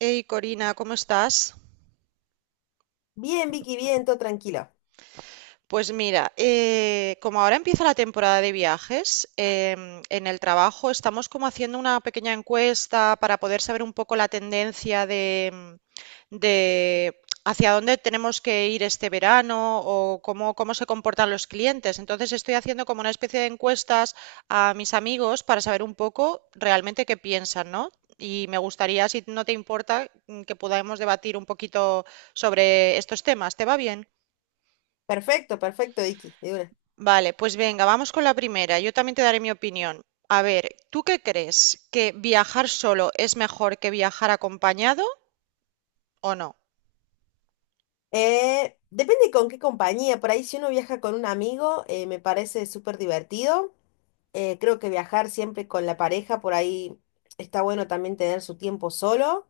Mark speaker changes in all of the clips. Speaker 1: Hey Corina, ¿cómo estás?
Speaker 2: Bien, Vicky, bien, todo tranquilo.
Speaker 1: Pues mira, como ahora empieza la temporada de viajes, en el trabajo estamos como haciendo una pequeña encuesta para poder saber un poco la tendencia de hacia dónde tenemos que ir este verano o cómo se comportan los clientes. Entonces estoy haciendo como una especie de encuestas a mis amigos para saber un poco realmente qué piensan, ¿no? Y me gustaría, si no te importa, que podamos debatir un poquito sobre estos temas. ¿Te va bien?
Speaker 2: Perfecto, perfecto, Vicky, de una.
Speaker 1: Vale, pues venga, vamos con la primera. Yo también te daré mi opinión. A ver, ¿tú qué crees? ¿Que viajar solo es mejor que viajar acompañado o no?
Speaker 2: Depende con qué compañía. Por ahí, si uno viaja con un amigo, me parece súper divertido. Creo que viajar siempre con la pareja, por ahí está bueno también tener su tiempo solo.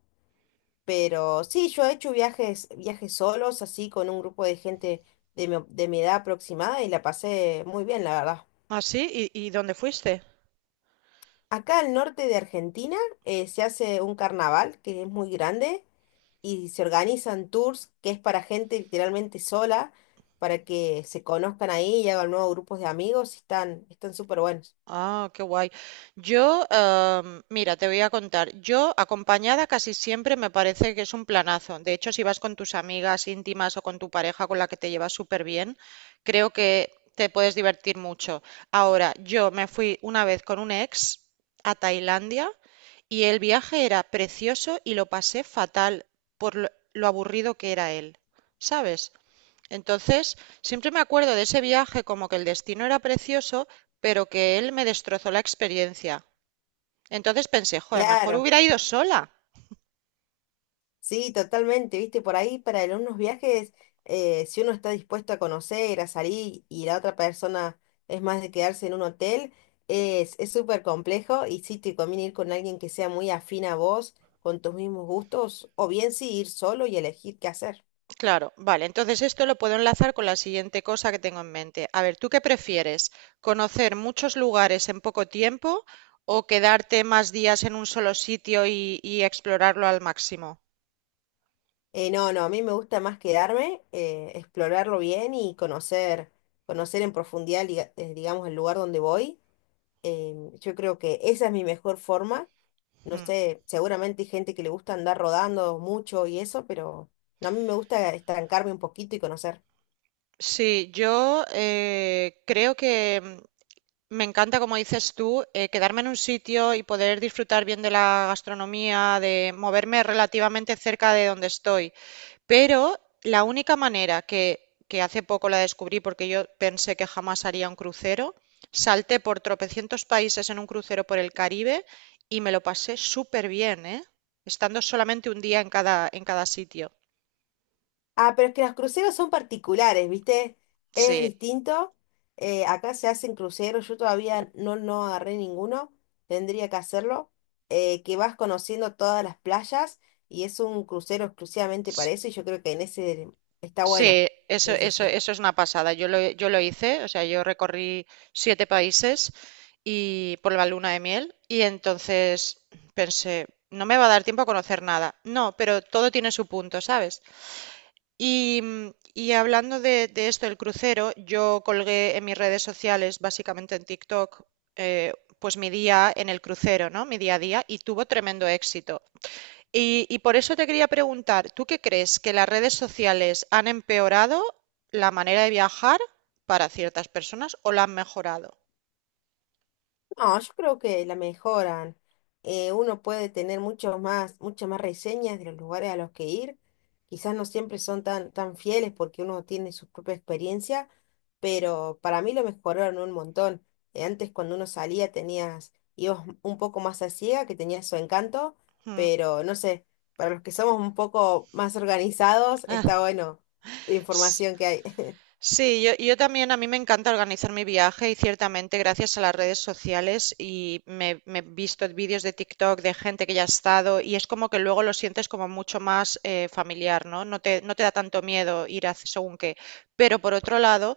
Speaker 2: Pero sí, yo he hecho viajes, viajes solos, así con un grupo de gente de mi edad aproximada y la pasé muy bien, la verdad.
Speaker 1: ¿Así? ¿Y dónde fuiste?
Speaker 2: Acá al norte de Argentina, se hace un carnaval que es muy grande. Y se organizan tours que es para gente literalmente sola, para que se conozcan ahí y hagan nuevos grupos de amigos, y están súper buenos.
Speaker 1: Ah, qué guay. Yo, mira, te voy a contar. Yo, acompañada casi siempre me parece que es un planazo. De hecho, si vas con tus amigas íntimas o con tu pareja con la que te llevas súper bien, creo que te puedes divertir mucho. Ahora, yo me fui una vez con un ex a Tailandia y el viaje era precioso y lo pasé fatal por lo aburrido que era él, ¿sabes? Entonces, siempre me acuerdo de ese viaje como que el destino era precioso, pero que él me destrozó la experiencia. Entonces pensé, joder, mejor
Speaker 2: Claro,
Speaker 1: hubiera ido sola.
Speaker 2: sí, totalmente, viste, por ahí para en unos viajes, si uno está dispuesto a conocer, a salir y la otra persona es más de quedarse en un hotel, es súper complejo y sí te conviene ir con alguien que sea muy afín a vos, con tus mismos gustos, o bien sí ir solo y elegir qué hacer.
Speaker 1: Claro, vale, entonces esto lo puedo enlazar con la siguiente cosa que tengo en mente. A ver, ¿tú qué prefieres? ¿Conocer muchos lugares en poco tiempo o quedarte más días en un solo sitio y explorarlo al máximo?
Speaker 2: No, a mí me gusta más quedarme, explorarlo bien y conocer en profundidad, digamos, el lugar donde voy. Yo creo que esa es mi mejor forma. No
Speaker 1: Mm.
Speaker 2: sé, seguramente hay gente que le gusta andar rodando mucho y eso, pero no, a mí me gusta estancarme un poquito y conocer.
Speaker 1: Sí, yo creo que me encanta, como dices tú, quedarme en un sitio y poder disfrutar bien de la gastronomía, de moverme relativamente cerca de donde estoy. Pero la única manera que hace poco la descubrí, porque yo pensé que jamás haría un crucero, salté por tropecientos países en un crucero por el Caribe y me lo pasé súper bien, ¿eh? Estando solamente un día en en cada sitio.
Speaker 2: Ah, pero es que los cruceros son particulares, ¿viste? Es
Speaker 1: Sí.
Speaker 2: distinto. Acá se hacen cruceros, yo todavía no agarré ninguno, tendría que hacerlo, que vas conociendo todas las playas y es un crucero exclusivamente para eso y yo creo que en ese está bueno.
Speaker 1: Sí, eso,
Speaker 2: Sí, sí,
Speaker 1: eso,
Speaker 2: sí.
Speaker 1: eso es una pasada. Yo lo hice, o sea, yo recorrí siete países y por la luna de miel y entonces pensé, no me va a dar tiempo a conocer nada. No, pero todo tiene su punto, ¿sabes? Y, y hablando de esto del crucero, yo colgué en mis redes sociales, básicamente en TikTok, eh, pues mi día en el crucero, ¿no? Mi día a día y tuvo tremendo éxito. Y por eso te quería preguntar, ¿tú qué crees que las redes sociales han empeorado la manera de viajar para ciertas personas o la han mejorado?
Speaker 2: No, yo creo que la mejoran. Uno puede tener muchos más, muchas más reseñas de los lugares a los que ir. Quizás no siempre son tan fieles porque uno tiene su propia experiencia, pero para mí lo mejoraron un montón. Antes cuando uno salía tenías, ibas un poco más a ciega, que tenía su encanto,
Speaker 1: Mm.
Speaker 2: pero no sé, para los que somos un poco más organizados,
Speaker 1: Ah,
Speaker 2: está bueno la
Speaker 1: S-
Speaker 2: información que hay.
Speaker 1: sí, yo también, a mí me encanta organizar mi viaje y ciertamente gracias a las redes sociales y me he visto vídeos de TikTok de gente que ya ha estado y es como que luego lo sientes como mucho más familiar, ¿no? No te da tanto miedo ir a según qué. Pero por otro lado,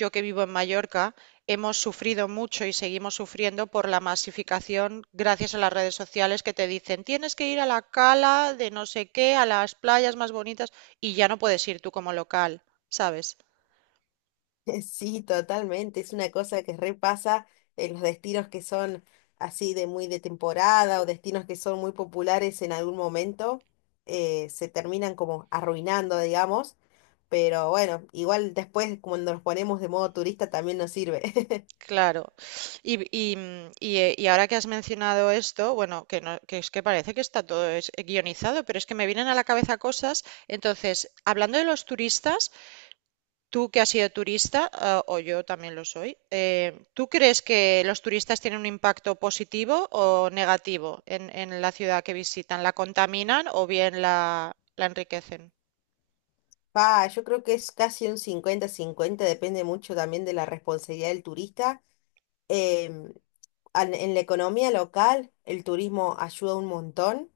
Speaker 1: yo que vivo en Mallorca, hemos sufrido mucho y seguimos sufriendo por la masificación gracias a las redes sociales que te dicen tienes que ir a la cala de no sé qué, a las playas más bonitas y ya no puedes ir tú como local, ¿sabes?
Speaker 2: Sí, totalmente. Es una cosa que repasa en los destinos que son así de muy de temporada o destinos que son muy populares en algún momento, se terminan como arruinando, digamos. Pero bueno, igual después cuando nos ponemos de modo turista también nos sirve.
Speaker 1: Claro. Y ahora que has mencionado esto, bueno, no, que es que parece que está todo guionizado, pero es que me vienen a la cabeza cosas. Entonces, hablando de los turistas, tú que has sido turista, ah, o yo también lo soy, ¿tú crees que los turistas tienen un impacto positivo o negativo en la ciudad que visitan? ¿La contaminan o bien la enriquecen?
Speaker 2: Yo creo que es casi un cincuenta-cincuenta, depende mucho también de la responsabilidad del turista. em, en la economía local, el turismo ayuda un montón,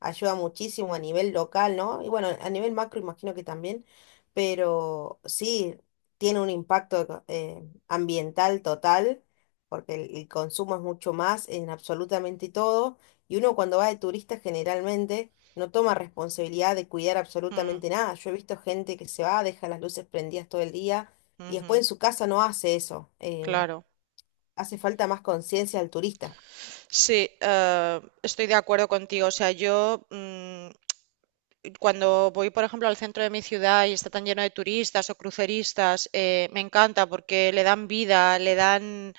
Speaker 2: ayuda muchísimo a nivel local, ¿no? Y bueno, a nivel macro imagino que también, pero sí, tiene un impacto ambiental total, porque el consumo es mucho más en absolutamente todo, y uno cuando va de turista generalmente no toma responsabilidad de cuidar
Speaker 1: Mm,
Speaker 2: absolutamente nada. Yo he visto gente que se va, deja las luces prendidas todo el día, y después
Speaker 1: ujú,
Speaker 2: en su casa no hace eso.
Speaker 1: claro.
Speaker 2: Hace falta más conciencia al turista.
Speaker 1: Sí, estoy de acuerdo contigo. O sea, yo... cuando voy, por ejemplo, al centro de mi ciudad y está tan lleno de turistas o cruceristas, me encanta porque le dan vida,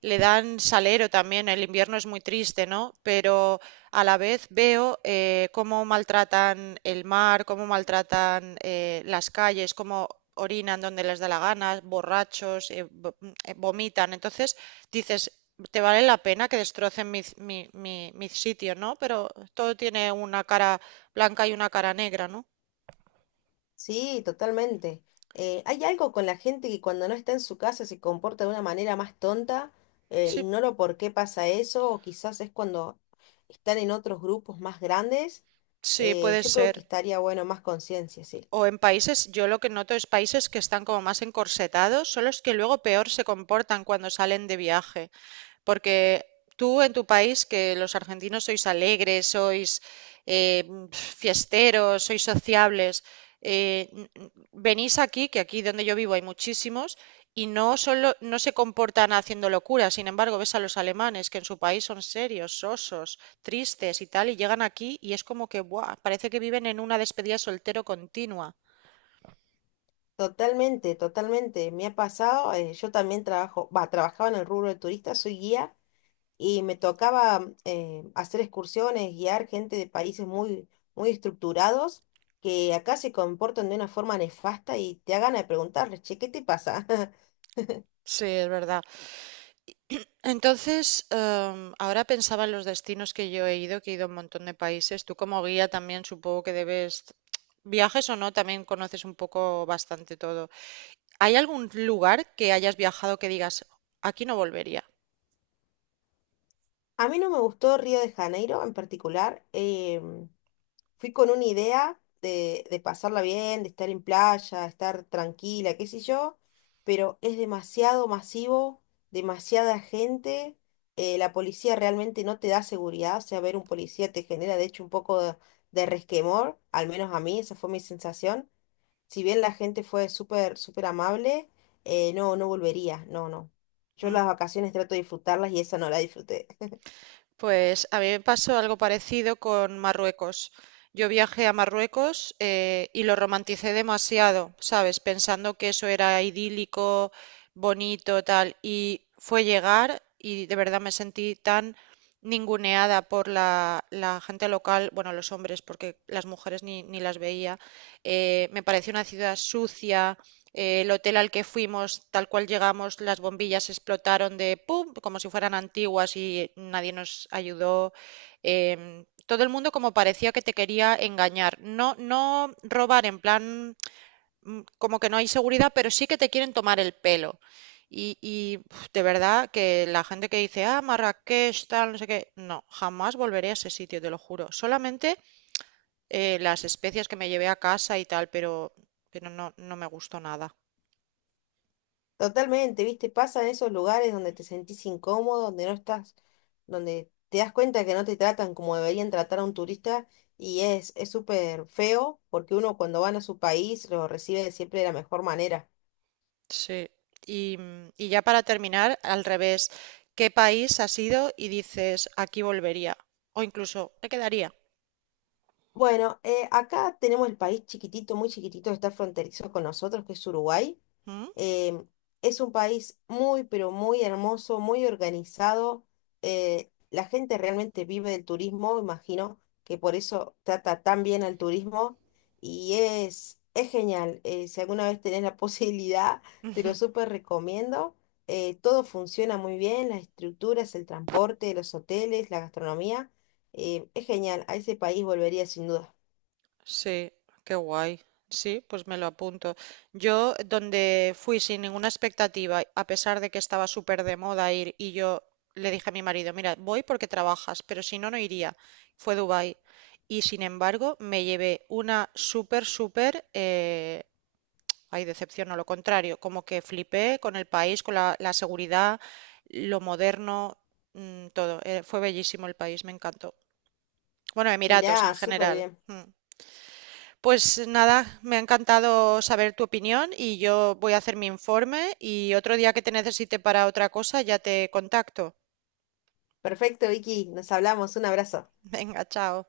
Speaker 1: le dan salero también. El invierno es muy triste, ¿no? Pero a la vez veo cómo maltratan el mar, cómo maltratan las calles, cómo orinan donde les da la gana, borrachos, vomitan. Entonces dices, te vale la pena que destrocen mi sitio, ¿no? Pero todo tiene una cara blanca y una cara negra, ¿no?
Speaker 2: Sí, totalmente. Hay algo con la gente que cuando no está en su casa se comporta de una manera más tonta.
Speaker 1: Sí,
Speaker 2: Ignoro por qué pasa eso, o quizás es cuando están en otros grupos más grandes.
Speaker 1: sí, puede
Speaker 2: Yo creo que
Speaker 1: ser.
Speaker 2: estaría bueno más conciencia, sí.
Speaker 1: O en países, yo lo que noto es países que están como más encorsetados, son los que luego peor se comportan cuando salen de viaje. Porque tú en tu país, que los argentinos sois alegres, sois eh, fiesteros, sois sociables, eh, n- n- venís aquí, que aquí donde yo vivo hay muchísimos, y no solo no se comportan haciendo locuras. Sin embargo, ves a los alemanes que en su país son serios, sosos, tristes y tal, y llegan aquí y es como que, ¡buah! Parece que viven en una despedida de soltero continua.
Speaker 2: Totalmente, totalmente. Me ha pasado, yo también trabajaba en el rubro de turistas, soy guía. Y me tocaba hacer excursiones, guiar gente de países muy estructurados que acá se comportan de una forma nefasta y te hagan a preguntarles, che, ¿qué te pasa?
Speaker 1: Sí, es verdad. Entonces, ahora pensaba en los destinos que yo he ido, que he ido a un montón de países. Tú como guía también supongo que debes, viajes o no, también conoces un poco bastante todo. ¿Hay algún lugar que hayas viajado que digas, aquí no volvería?
Speaker 2: A mí no me gustó Río de Janeiro en particular. Fui con una idea de pasarla bien, de estar en playa, estar tranquila, qué sé yo, pero es demasiado masivo, demasiada gente, la policía realmente no te da seguridad, o sea, ver un policía te genera de hecho un poco de resquemor, al menos a mí, esa fue mi sensación. Si bien la gente fue súper amable, no, no volvería, no, no. Yo
Speaker 1: Mm.
Speaker 2: las vacaciones trato de disfrutarlas y esa no la disfruté.
Speaker 1: Pues a mí me pasó algo parecido con Marruecos. Yo viajé a Marruecos y lo romanticé demasiado, ¿sabes? Pensando que eso era idílico, bonito, tal. Y fue llegar y de verdad me sentí tan ninguneada por la gente local, bueno, los hombres, porque las mujeres ni las veía. Me pareció una ciudad sucia, el hotel al que fuimos, tal cual llegamos, las bombillas explotaron de pum, como si fueran antiguas y nadie nos ayudó. Todo el mundo como parecía que te quería engañar. No, no robar en plan como que no hay seguridad, pero sí que te quieren tomar el pelo. De verdad que la gente que dice, ah, Marrakech, tal, no sé qué, no, jamás volveré a ese sitio, te lo juro. Solamente las especias que me llevé a casa y tal, pero no, no me gustó nada.
Speaker 2: Totalmente, ¿viste? Pasa en esos lugares donde te sentís incómodo, donde no estás, donde te das cuenta que no te tratan como deberían tratar a un turista y es súper feo porque uno cuando van a su país lo recibe siempre de la mejor manera.
Speaker 1: Sí. Y, y ya para terminar, al revés, ¿qué país has ido y dices aquí volvería? O incluso me quedaría.
Speaker 2: Bueno, acá tenemos el país chiquitito, muy chiquitito, que está fronterizo con nosotros, que es Uruguay.
Speaker 1: ¿Mm?
Speaker 2: Eh, es un país muy, pero muy hermoso, muy organizado. La gente realmente vive del turismo, imagino que por eso trata tan bien al turismo y es genial. Si alguna vez tenés la posibilidad, te lo súper recomiendo. Todo funciona muy bien, las estructuras, el transporte, los hoteles, la gastronomía. Es genial, a ese país volvería sin duda.
Speaker 1: Sí, qué guay. Sí, pues me lo apunto. Yo, donde fui sin ninguna expectativa, a pesar de que estaba súper de moda ir, y yo le dije a mi marido, mira, voy porque trabajas, pero si no, no iría. Fue Dubái. Y sin embargo, me llevé una súper, súper hay decepción, no lo contrario. Como que flipé con el país, con la seguridad, lo moderno, todo. Fue bellísimo el país, me encantó. Bueno, Emiratos en
Speaker 2: Mirá, súper
Speaker 1: general.
Speaker 2: bien.
Speaker 1: Mm. Pues nada, me ha encantado saber tu opinión y yo voy a hacer mi informe y otro día que te necesite para otra cosa ya te contacto.
Speaker 2: Perfecto, Vicky, nos hablamos, un abrazo.
Speaker 1: Venga, chao.